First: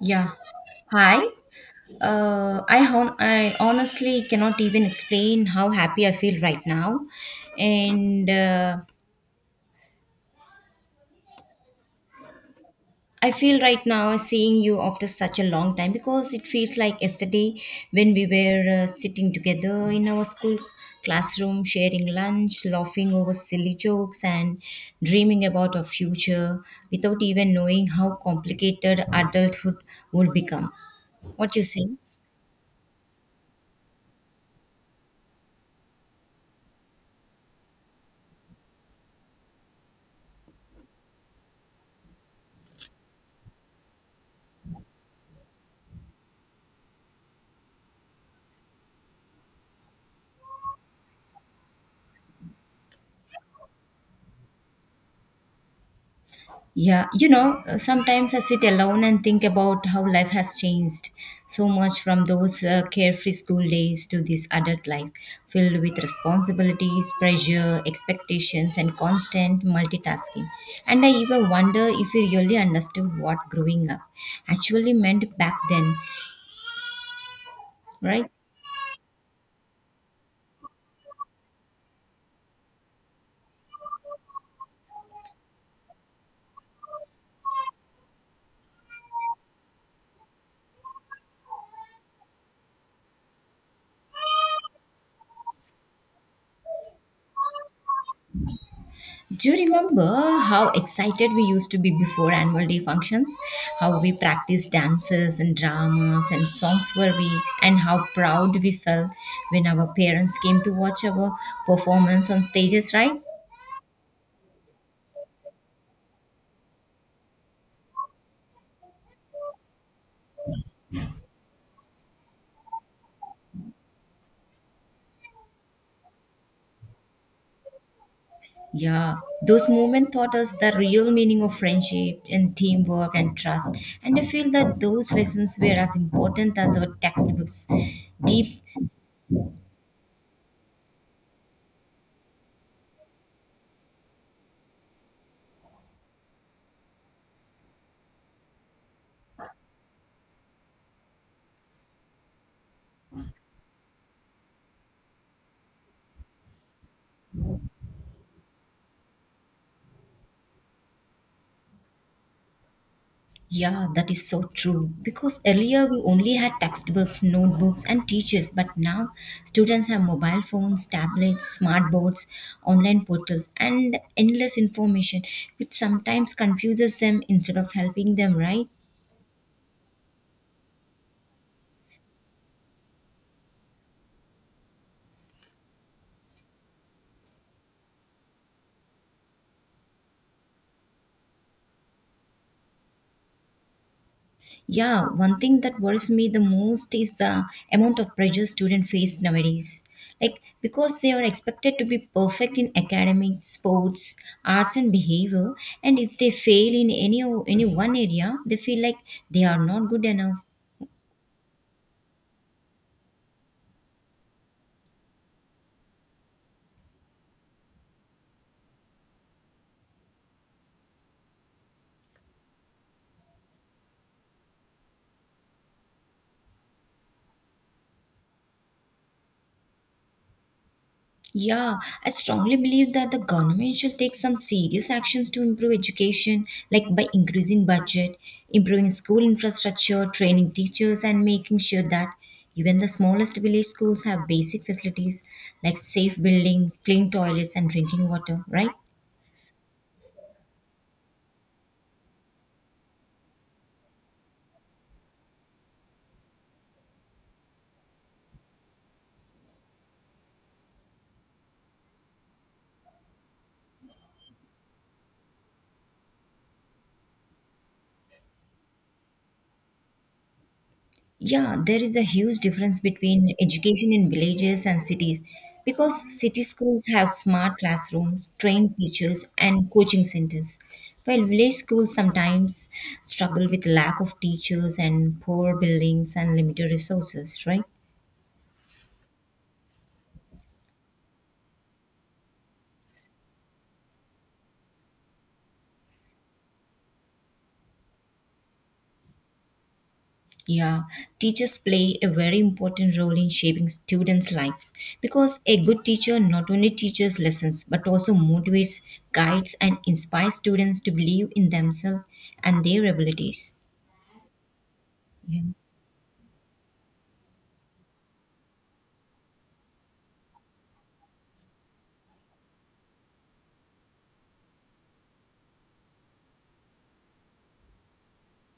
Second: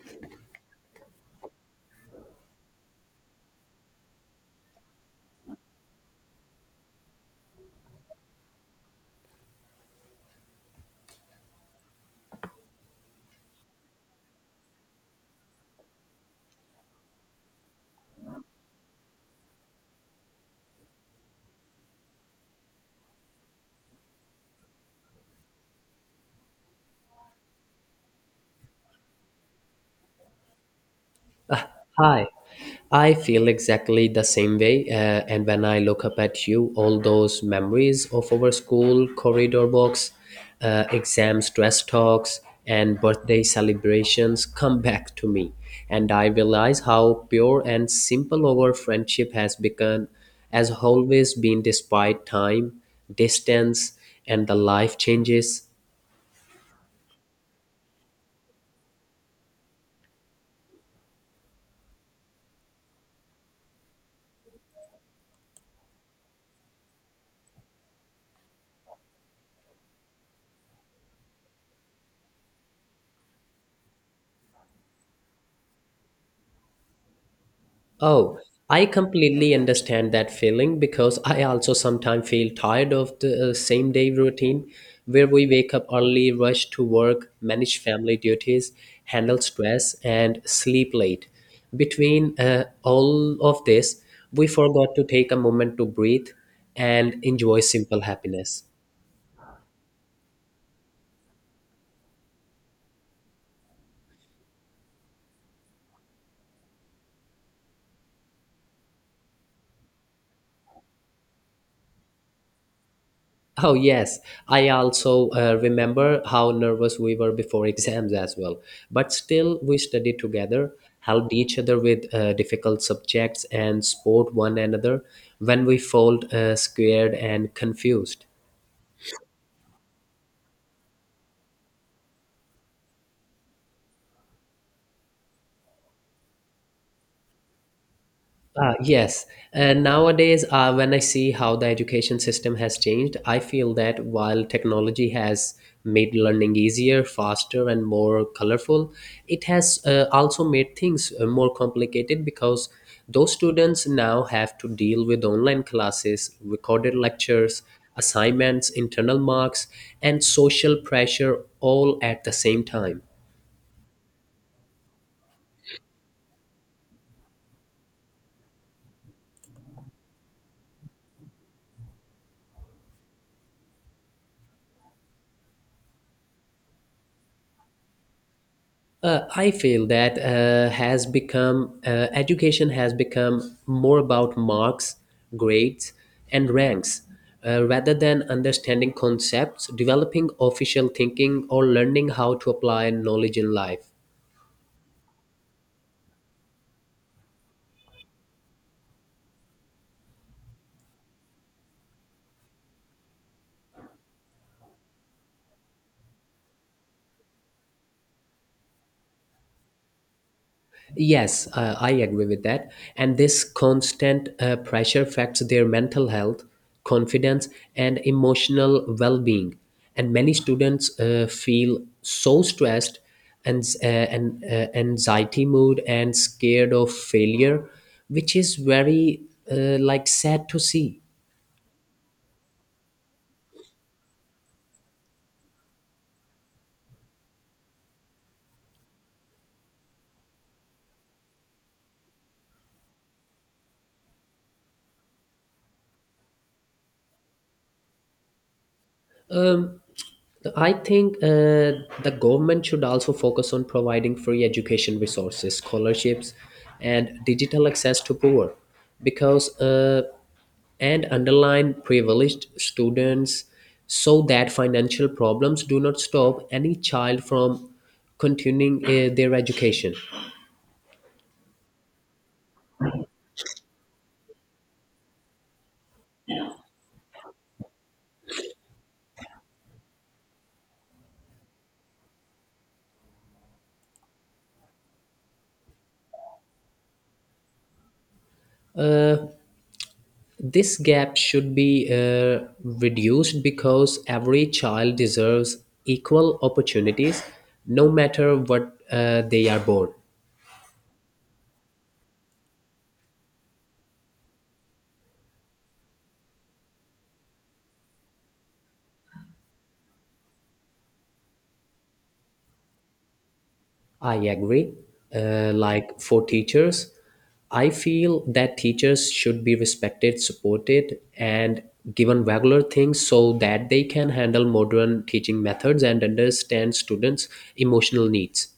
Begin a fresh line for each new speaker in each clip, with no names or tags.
Yeah. Hi. I honestly cannot even explain how happy I feel right now, and I feel right now seeing you after such a long time because it feels like yesterday when we were sitting together in our school classroom, sharing lunch, laughing over silly jokes, and dreaming about our future without even knowing how complicated adulthood would become. What do you say?
Hi, I feel exactly the same way. And when I look up at you, all those memories of our school corridor walks, exams, dress talks, and birthday celebrations come back to me. And I realize how pure and simple our friendship has become, has always been despite time, distance, and the life changes.
Yeah, sometimes I sit alone and think about how life has changed so much from those carefree school days to this adult life filled with responsibilities, pressure, expectations, and constant multitasking. And I even wonder if we really understood what growing up actually meant back then, right?
Oh, I completely understand that feeling because I also sometimes feel tired of the same day routine where we wake up early, rush to work, manage family duties, handle stress, and sleep late. Between all of this, we forgot to take a moment to breathe and enjoy simple happiness.
Do you remember how excited we used to be before annual day functions? How we practiced dances and dramas and songs for a week, and how proud we felt when our parents came to watch our performance on stages, right?
Oh, yes. I also remember how nervous we were before exams as well. But still, we studied together, helped each other with difficult subjects, and support one another when we felt scared and confused.
Yeah, those moments taught us the real meaning of friendship and teamwork and trust. And I feel that those lessons were as important as our textbooks. Deep.
Ah, yes. And nowadays, when I see how the education system has changed, I feel that while technology has made learning easier, faster, and more colorful, it has also made things more complicated because those students now have to deal with online classes, recorded lectures, assignments, internal marks, and social pressure all at the same time.
Yeah, that is so true. Because earlier we only had textbooks, notebooks, and teachers, but now students have mobile phones, tablets, smart boards, online portals, and endless information, which sometimes confuses them instead of helping them, right?
I feel that has become education has become more about marks, grades, and ranks rather than understanding concepts, developing official thinking, or learning how to apply knowledge in life.
Yeah, one thing that worries me the most is the amount of pressure students face nowadays. Like, because they are expected to be perfect in academics, sports, arts, and behavior, and if they fail in any one area, they feel like they are not good enough.
Yes, I agree with that. And this constant pressure affects their mental health, confidence, and emotional well being. And many students feel so stressed and anxiety mood and scared of failure, which is very like sad to see.
Yeah, I strongly believe that the government should take some serious actions to improve education, like by increasing budget, improving school infrastructure, training teachers, and making sure that even the smallest village schools have basic facilities like safe building, clean toilets, and drinking water, right?
Um, I think the government should also focus on providing free education resources, scholarships, and digital access to poor, because and underline privileged students, so that financial problems do not stop any child from continuing their education.
Yeah, there is a huge difference between education in villages and cities because city schools have smart classrooms, trained teachers, and coaching centers, while village schools sometimes struggle with lack of teachers and poor buildings and limited resources, right?
This gap should be reduced because every child deserves equal opportunities, no matter what they are born.
Yeah, teachers play a very important role in shaping students' lives because a good teacher not only teaches lessons but also motivates, guides, and inspires students to believe in themselves and their abilities.
I agree.
Yeah.
Like for teachers, I feel that teachers should be respected, supported, and given regular things so that they can handle modern teaching methods and understand students' emotional needs.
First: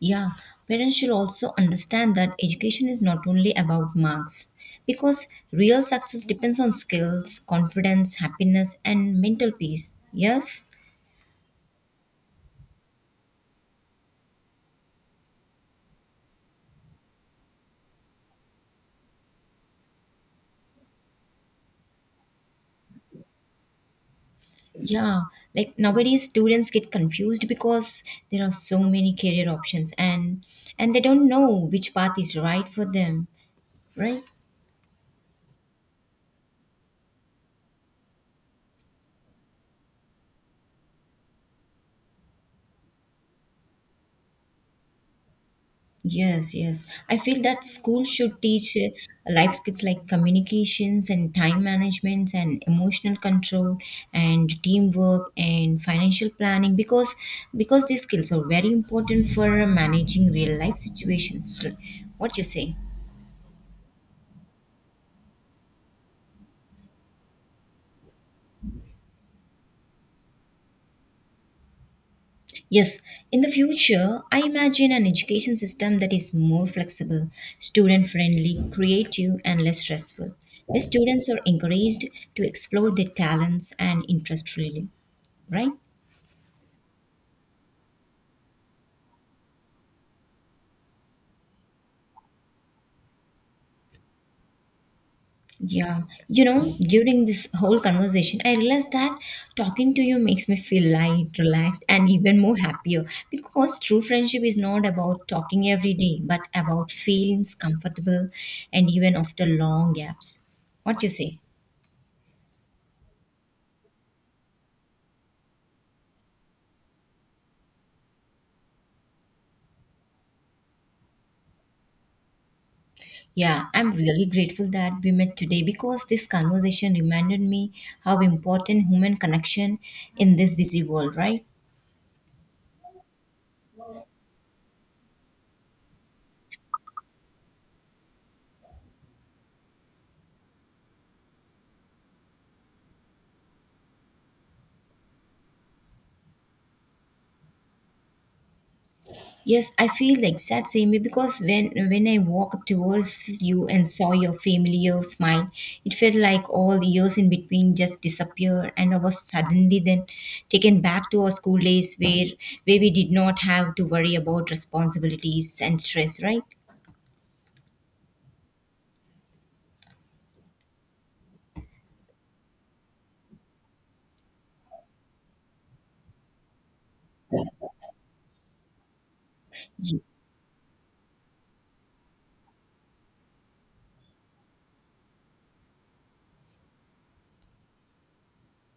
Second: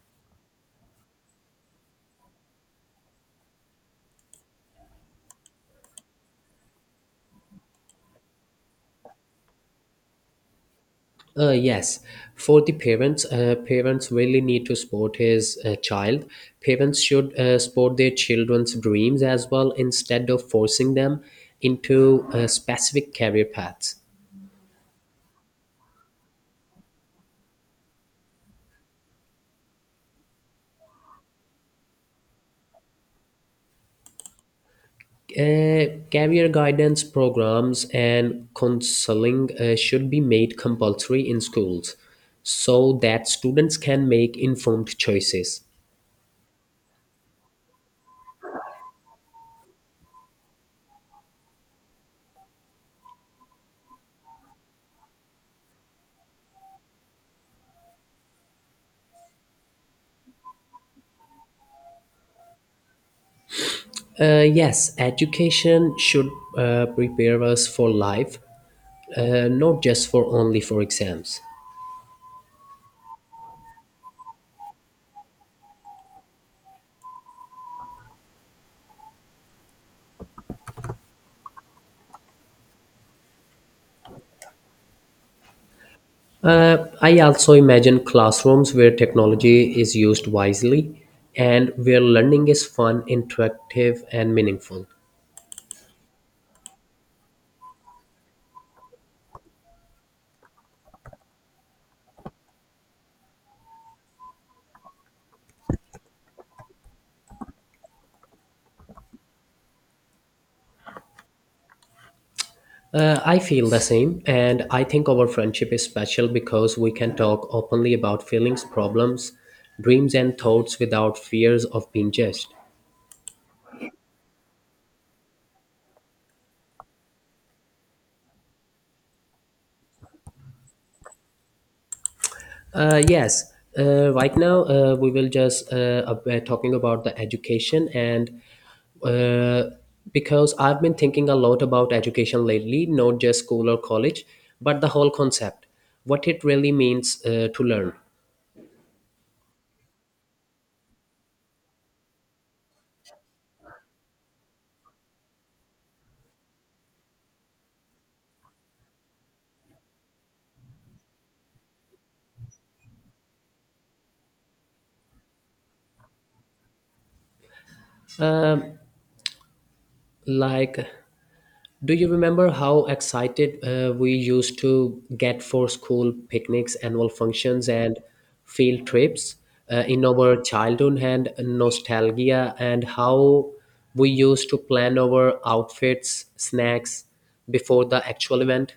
Yeah. Parents should also understand that education is not only about marks because real success depends on skills, confidence, happiness, and mental peace. Yes.
Uh, yes, for the parents, parents really need to support his child. Parents should support their children's dreams as well instead of forcing them into specific career paths.
Yeah. Like nowadays students get confused because there are so many career options and they don't know which path is right for them, right?
Career guidance programs and counseling should be made compulsory in schools so that students can make informed choices.
Yes, yes. I feel that school should teach life skills like communications and time management and emotional control and teamwork and financial planning because these skills are very important for managing real life situations. So, what you say?
Yes, education should prepare us for life, not just for exams.
Yes, in the future, I imagine an education system that is more flexible, student friendly, creative, and less stressful, where students are encouraged to explore their talents and interests freely. Right?
I also imagine classrooms where technology is used wisely and where learning is fun, interactive, and meaningful.
Yeah. You know, during this whole conversation, I realized that talking to you makes me feel light, relaxed, and even more happier because true friendship is not about talking every day, but about feelings comfortable and even after long gaps. What you say?
I feel the same, and I think our friendship is special because we can talk openly about feelings, problems, dreams, and thoughts without fears of being judged.
Yeah, I'm really grateful that we met today because this conversation reminded me how important human connection in this busy world, right?
Uh, yes, right now we will just ab- talking about the education and uh, because I've been thinking a lot about education lately, not just school or college, but the whole concept, what it really means to learn.
Yes, I feel the exact same way because when I walked towards you and saw your familiar smile, it felt like all the years in between just disappeared and I was suddenly then taken back to our school days where we did not have to worry about responsibilities and stress, right?
Like, do you remember how excited we used to get for school picnics, annual functions, and field trips in our childhood and nostalgia, and how we used to plan our outfits, snacks before the actual event?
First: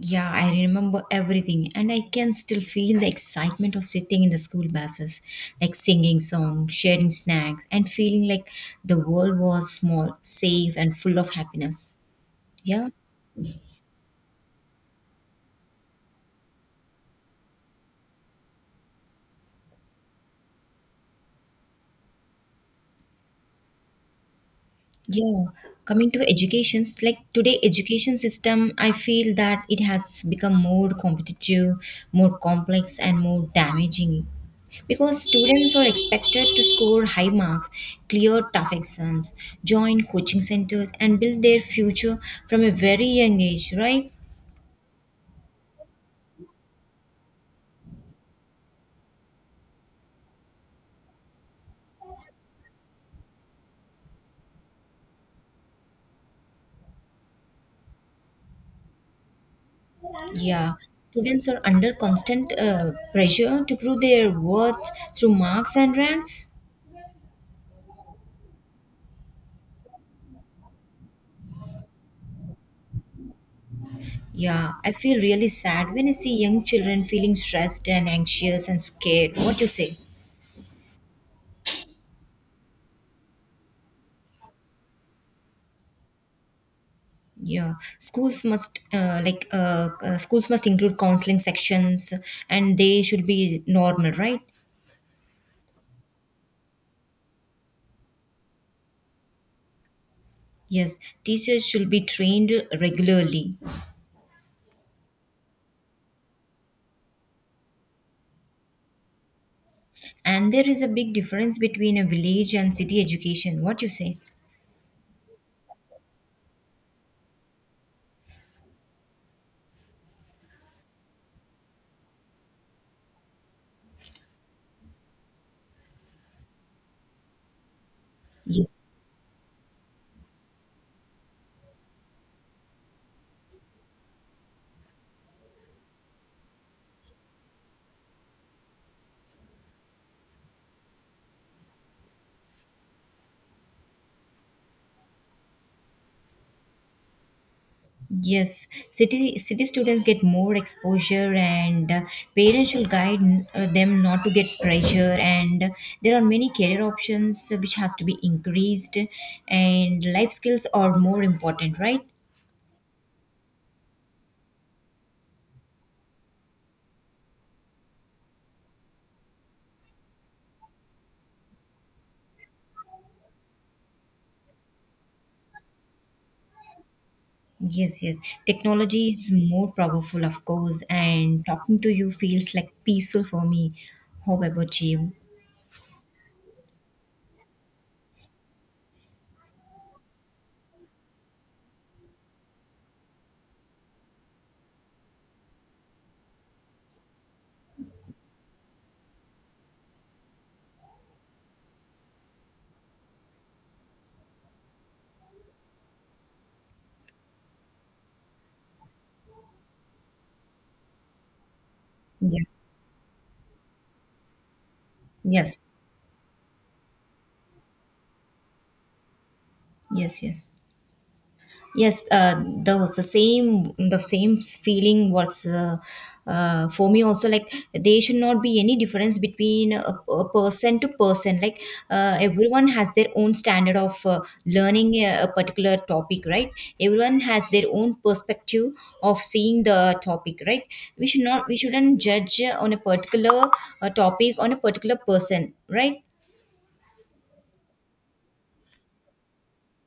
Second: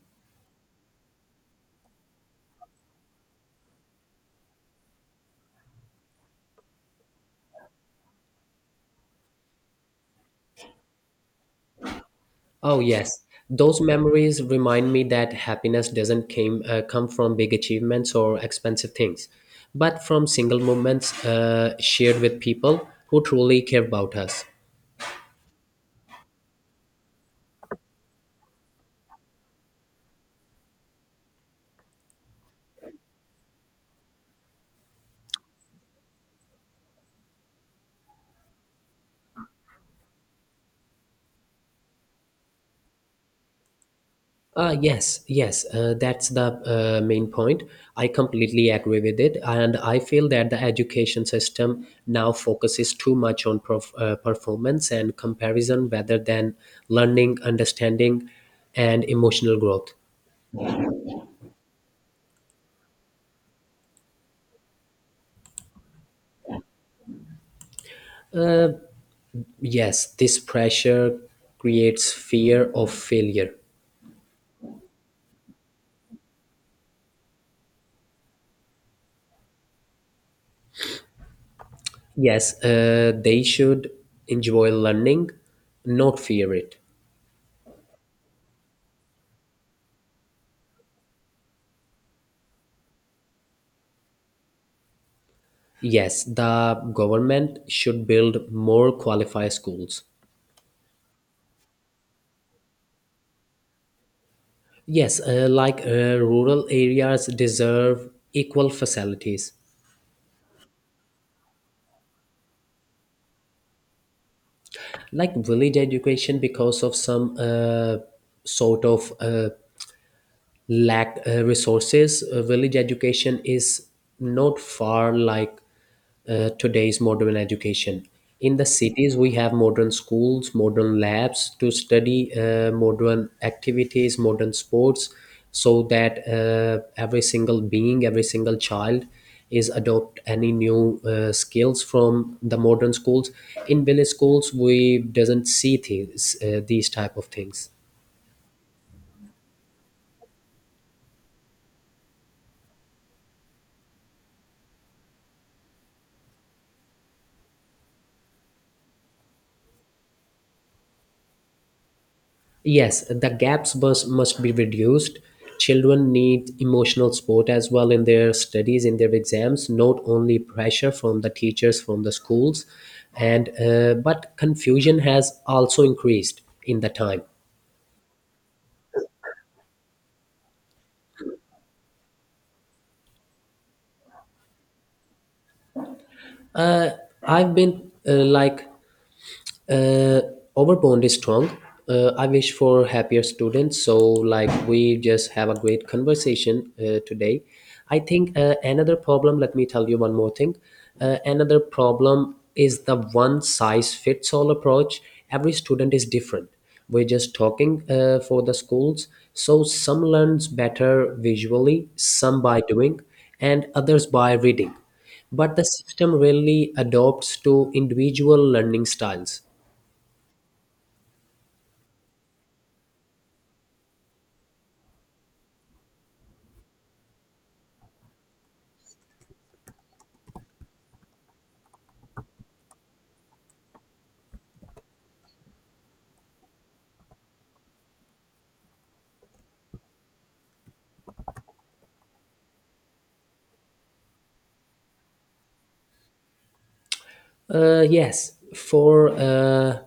Yeah, I remember everything, and I can still feel the excitement of sitting in the school buses, like singing songs, sharing snacks, and feeling like the world was small, safe, and full of happiness.
Oh,
Yeah.
yes. Those memories remind me that happiness doesn't come from big achievements or expensive things, but from single moments shared with people who truly care about us.
Yeah, coming to educations, like today education system, I feel that it has become more competitive, more complex and more damaging because students are expected to score high marks, clear tough exams, join coaching centers and build their future from a very young age, right?
Yes, that's the main point. I completely agree with it. And I feel that the education system now focuses too much on performance and comparison rather than learning, understanding, and emotional growth.
Yeah. Students are under constant pressure to prove their worth through marks and ranks.
Yes, this pressure creates fear of failure.
Yeah, I feel really sad when I see young children feeling stressed and anxious and scared. What you say?
Yes, they should enjoy learning, not fear it.
Yeah, schools must include counseling sections, and they should be normal, right?
Yes, the government should build more qualified schools.
Yes, teachers should be trained regularly,
Yes, rural areas deserve equal facilities,
and there is a big difference between a village and city education. What you say?
like village education because of some sort of lack resources. Village education is not far like today's modern education. In the
Yes.
cities, we have modern schools, modern labs to study modern activities, modern sports, so that every single being, every single child is adopt any new skills from the modern schools. In village schools, we doesn't see things, these type of things.
Yes, city students get more exposure, and parents should guide them not to get pressure. And there are many career options which has to be increased, and life skills are more important, right?
Yes, the gaps must be reduced. Children need emotional support as well in their studies, in their exams, not only pressure from the teachers, from the schools, and but confusion has also increased in the time.
Yes, yes. Technology is more powerful, of course, and talking to you feels like peaceful for me. How about you?
I've been uh, our bond is strong. I wish for happier students. So, like, we just have a great conversation today. I think another problem, let me tell you one more thing. Another problem is the one size fits all approach. Every student is different. We're just talking for the schools. So, some learns better visually, some
Yeah.
by doing, and others by reading, but the
Yes.
system really adopts to individual learning styles.
Yes. Yes. Yes, those, the same feeling was for me also. Like there should not be any difference between a person to person. Like everyone has their own standard of learning a particular topic, right? Everyone has their own perspective of seeing the topic, right? We shouldn't judge on a particular topic on a particular person, right?
Yes, for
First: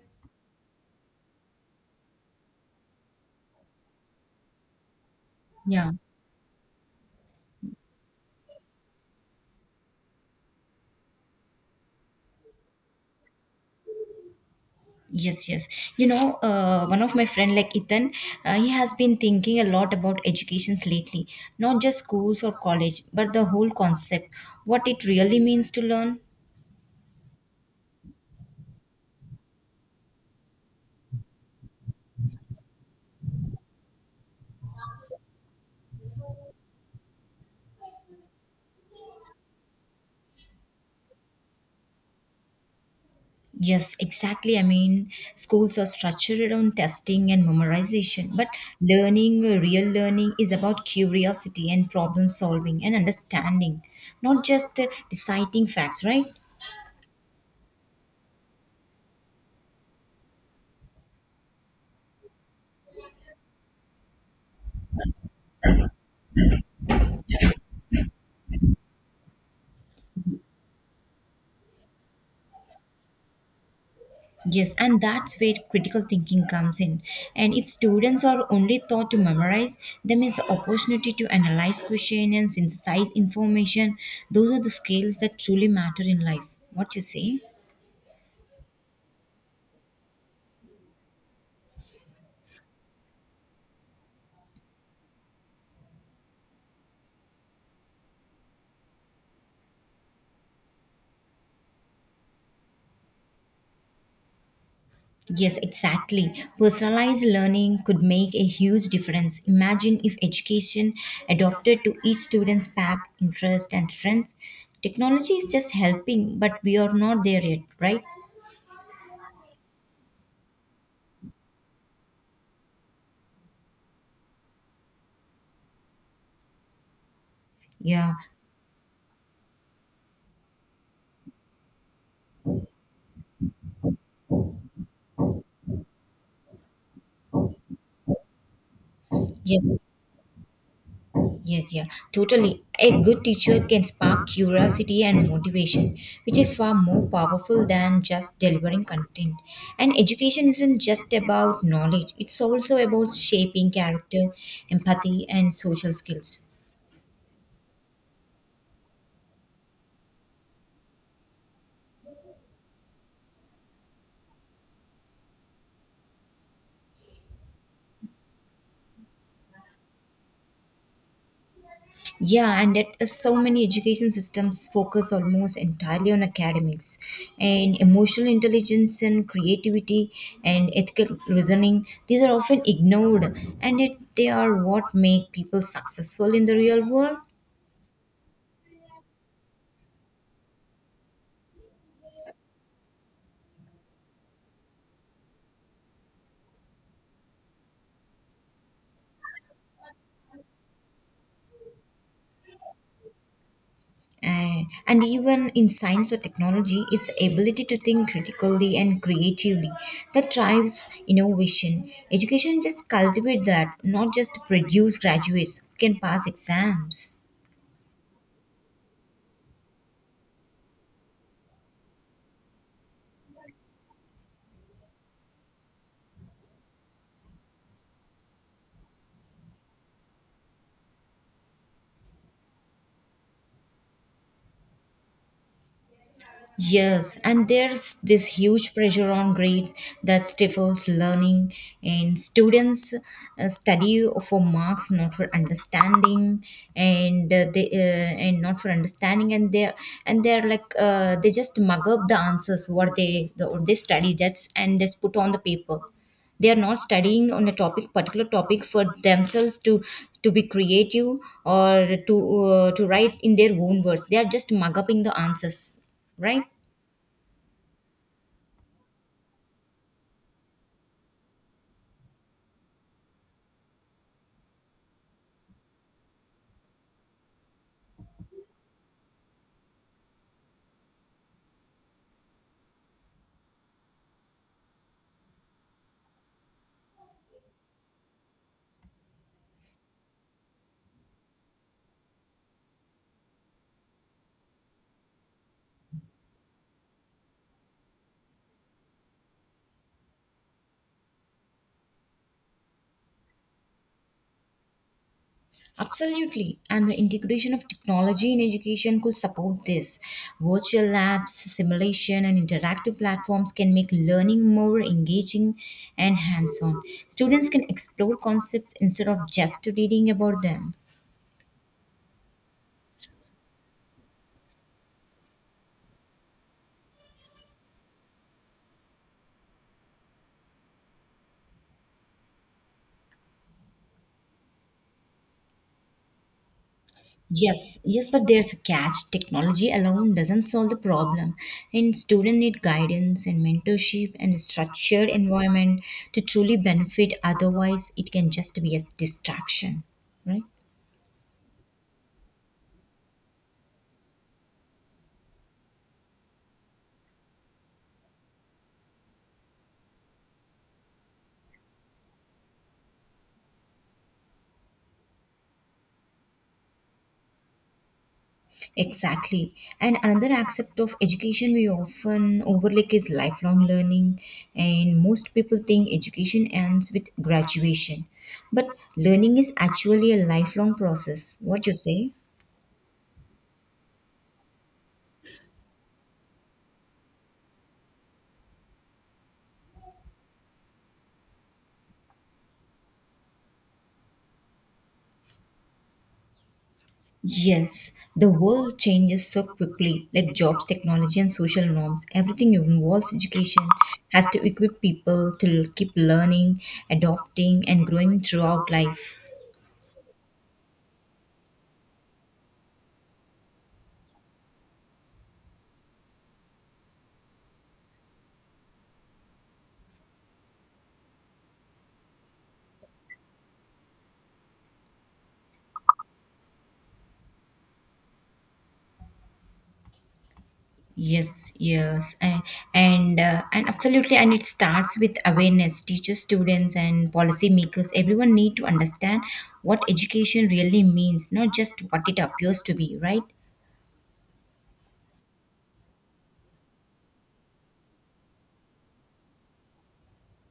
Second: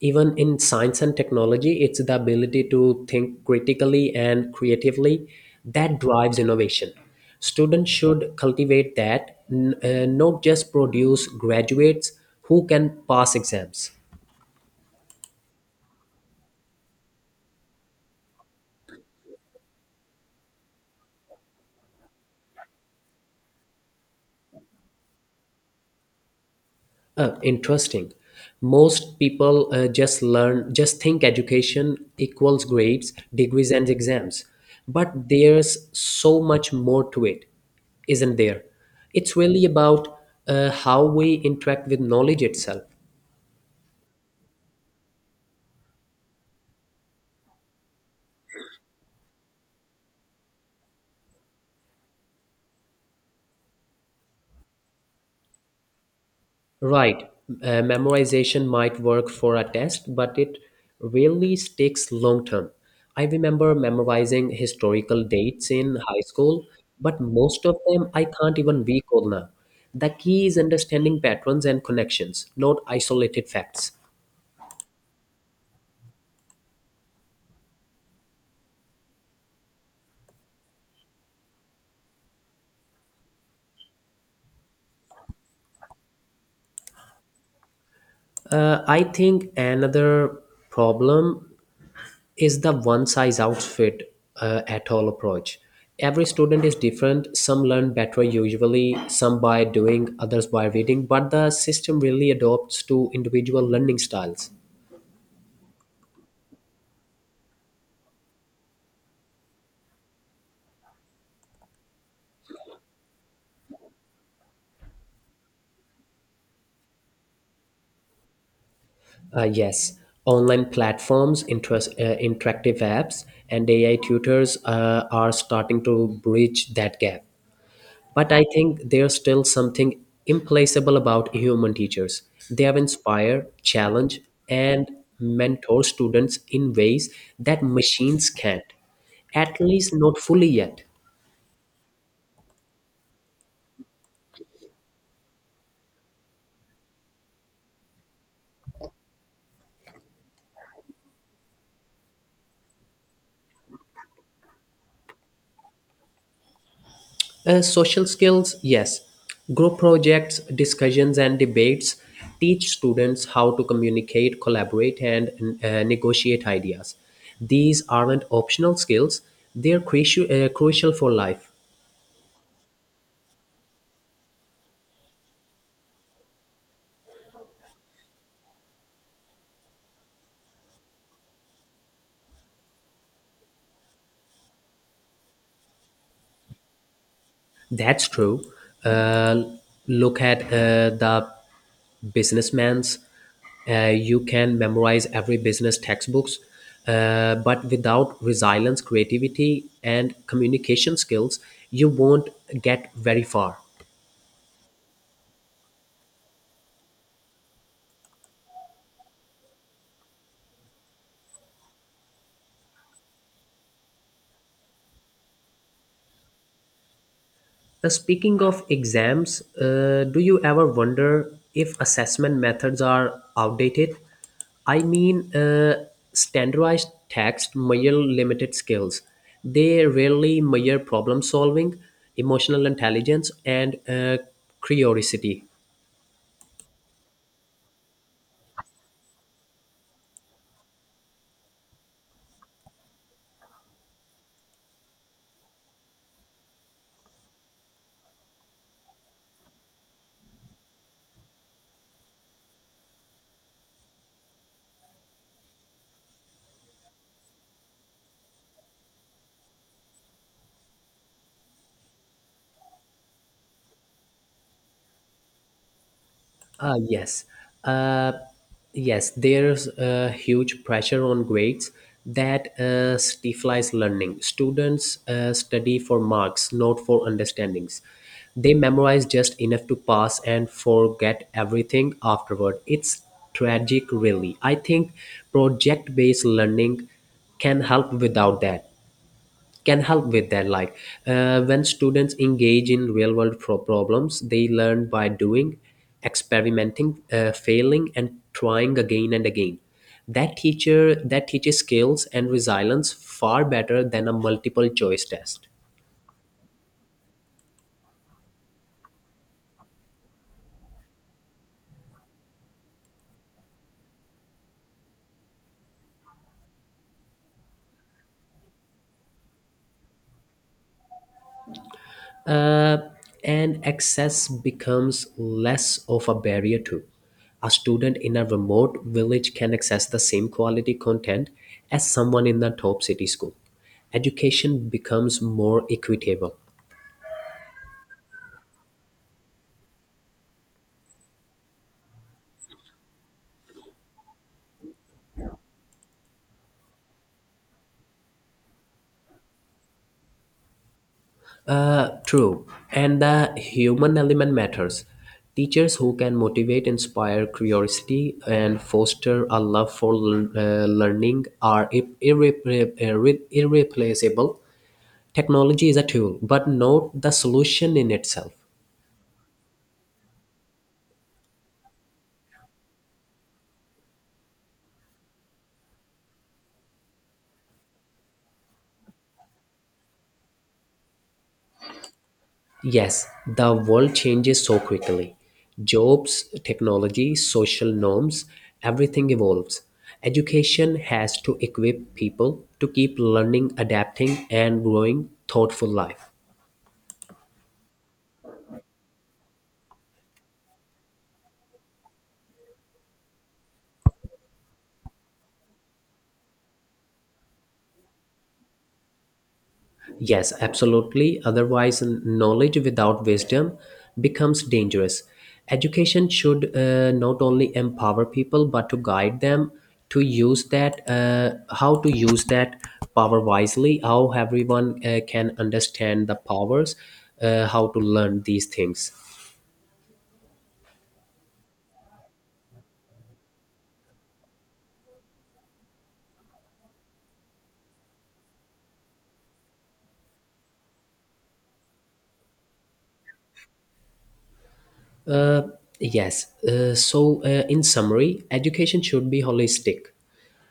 Even in science and technology, it's the ability to think critically and creatively
Yeah.
that drives innovation. Students should cultivate that, not just produce graduates who can pass exams.
Yes, yes. You know, one of my friend like Ethan, he has been thinking a lot about educations lately, not just schools or college, but the whole concept, what it really means to learn.
Interesting. Most people just think education equals grades, degrees, and exams. But there's so much more to it, isn't there? It's really about how we interact with knowledge itself.
Yes, exactly. I mean, schools are structured on testing and memorization, but learning, real learning, is about curiosity and problem solving and understanding, not just deciding facts, right?
Right. Memorization might work for a test, but it really sticks long term. I remember memorizing historical dates in high school, but most of them I can't even recall now. The key is understanding patterns and connections, not isolated facts.
Yes, and that's where critical thinking comes in. And if students are only taught to memorize, they miss the opportunity to analyze question and synthesize information. Those are the skills that truly matter in life. What you say?
I think another problem is the one size outfit at all approach. Every student is different. Some learn better usually, some by doing, others by reading, but the system really adopts to individual learning styles.
Yes, exactly. Personalized learning could make a huge difference. Imagine if education adopted to each student's pack, interest, and strengths. Technology is just helping, but we are not there yet, right?
Uh, yes, online platforms, interactive apps, and AI tutors are starting to bridge that gap.
Yeah.
But I think there's still something implacable about human teachers. They have inspired, challenged, and mentored students in ways that machines can't, at
Yes.
least not fully yet.
Oh, yes, yeah, totally. A good teacher can spark curiosity and motivation, which is far more powerful than just delivering content. And education isn't just about knowledge, it's also about shaping character, empathy, and social skills.
Social skills, yes. Group projects, discussions, and debates teach students how to communicate, collaborate, and negotiate ideas. These aren't optional skills, they're crucial for life.
Yeah, and yet so many education systems focus almost entirely on academics, and emotional intelligence and creativity and ethical reasoning these are often ignored, and yet they are what make people successful in the real world.
That's true. Uh, look at the businessman's. You can memorize every business textbooks, but without resilience, creativity, and communication skills, you won't get very far.
And even in science or technology, it's the ability to think critically and creatively that drives innovation. Education just cultivate that, not just produce graduates who can pass exams.
Speaking of exams, do you ever wonder if assessment methods are outdated? I mean, standardized tests measure limited skills. They rarely measure problem solving, emotional intelligence, and curiosity.
Yes, and there's this huge pressure on grades that stifles learning, and students study for marks, not for understanding, and uh, they uh, and not for understanding, and they're like they just mug up the answers what they study that's and just put on the paper. They are not studying on a topic particular topic for themselves to be creative or to write in their own words. They are just mug up the answers, right?
Ah, yes. Uh, yes, there's a huge pressure on grades that stifles learning. Students study for marks, not for understandings. They memorize just enough to pass and forget everything afterward. It's tragic, really. I think project based learning can help without that can help with that, like when students engage in real world problems, they learn by doing, experimenting, failing and trying again and again. That teaches skills and resilience far better than a multiple choice test.
Absolutely. And the integration of technology in education could support this. Virtual labs, simulation, and interactive platforms can make learning more engaging and hands on. Students can explore concepts instead of just reading about them.
Uh, and access becomes less of a barrier too. A student in a remote village can access the same quality content as someone in the top city school. Education becomes more equitable.
Yes, yes, but there's a catch. Technology alone doesn't solve the problem, and students need guidance and mentorship and a structured environment to truly benefit. Otherwise, it can just be a distraction, right?
True, and the human element matters. Teachers who can motivate, inspire curiosity, and foster a love for learning are irreplaceable. Technology is a tool, but not the solution in itself.
Exactly. And another aspect of education we often overlook is lifelong learning, and most people think education ends with graduation, but learning is actually a lifelong process. What you say?
Yes, the world changes so quickly. Jobs, technology, social norms, everything evolves. Education has to equip people to keep learning, adapting, and growing thoughtful life.
Yes, the world changes so quickly, like jobs, technology, and social norms. Everything involves education, has to equip people to keep learning, adopting, and growing throughout life.
Yes, absolutely. Otherwise, knowledge without wisdom becomes dangerous. Education should not only empower people but to guide them to use that, power wisely. How everyone can understand the powers, how to learn these things.
Yes, yes, and absolutely, and it starts with awareness. Teachers, students, and policymakers, everyone need to understand what education really means, not just what it appears to be, right?
Yes. So, in summary, education should be holistic,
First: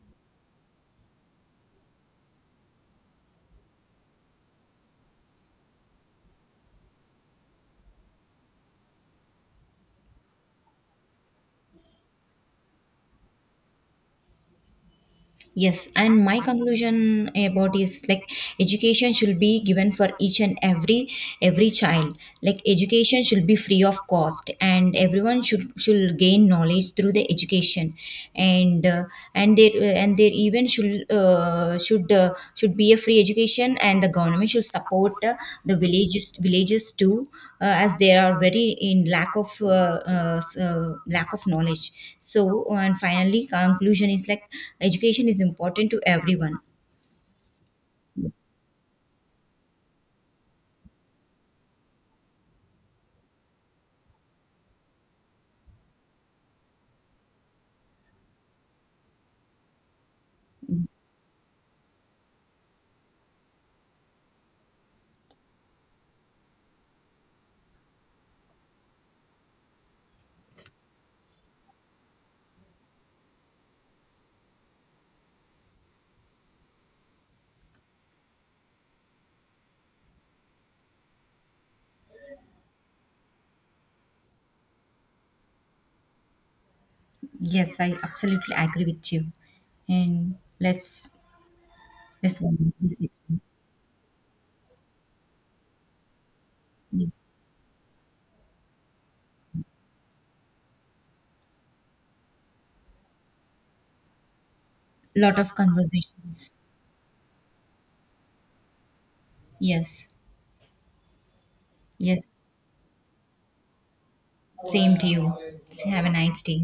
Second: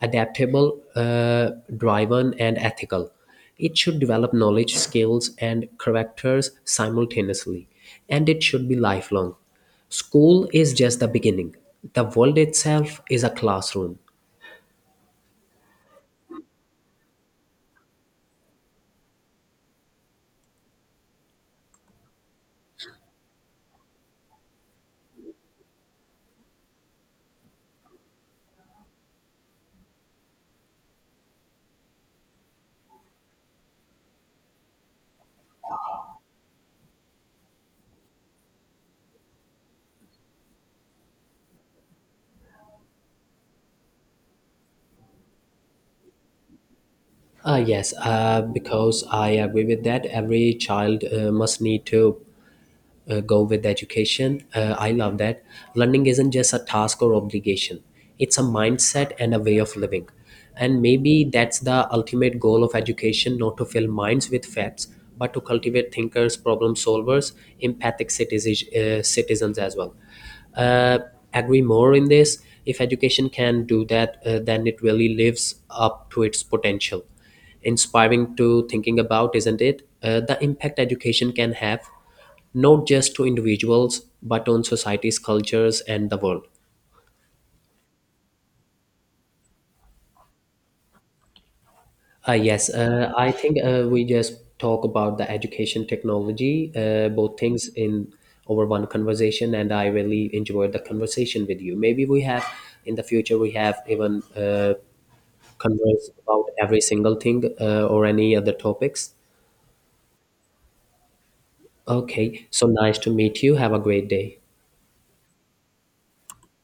adaptable, driven, and ethical. It should develop knowledge, skills, and characters simultaneously, and it should be lifelong. School is just the beginning. The world itself is a classroom.
Yes, and my conclusion about is like education should be given for each and every child. Like education should be free of cost, and everyone should gain knowledge through the education, and uh, and there and there even should should be a free education and the government should support the villages too as they are very in lack of lack of knowledge. So, and finally conclusion is like education is important to everyone.
Yes, because I agree with that, every child must need to go with education. I love that. Learning isn't just a task or obligation, it's a mindset and a way of living. And maybe that's the ultimate goal of education, not to fill minds with facts, but to cultivate thinkers, problem solvers, empathic citizens, citizens as well. Uh, agree more in this. If education can do that, then it really lives up to its potential inspiring to thinking about, isn't it? The impact education can have not just to individuals but on societies, cultures, and the world.
Yes, I absolutely agree with you. And let's let's go on
Yes
to the
I
section.
think we just talk about the education technology
Yes.
both things in over one conversation, and I really enjoyed the conversation with you. Maybe we have in the future we have even
Lot of
converse about
conversations.
every single thing or any other topics.
Yes. Yes,
Okay, so nice to meet you, have a great day.
same to you. Have a nice day.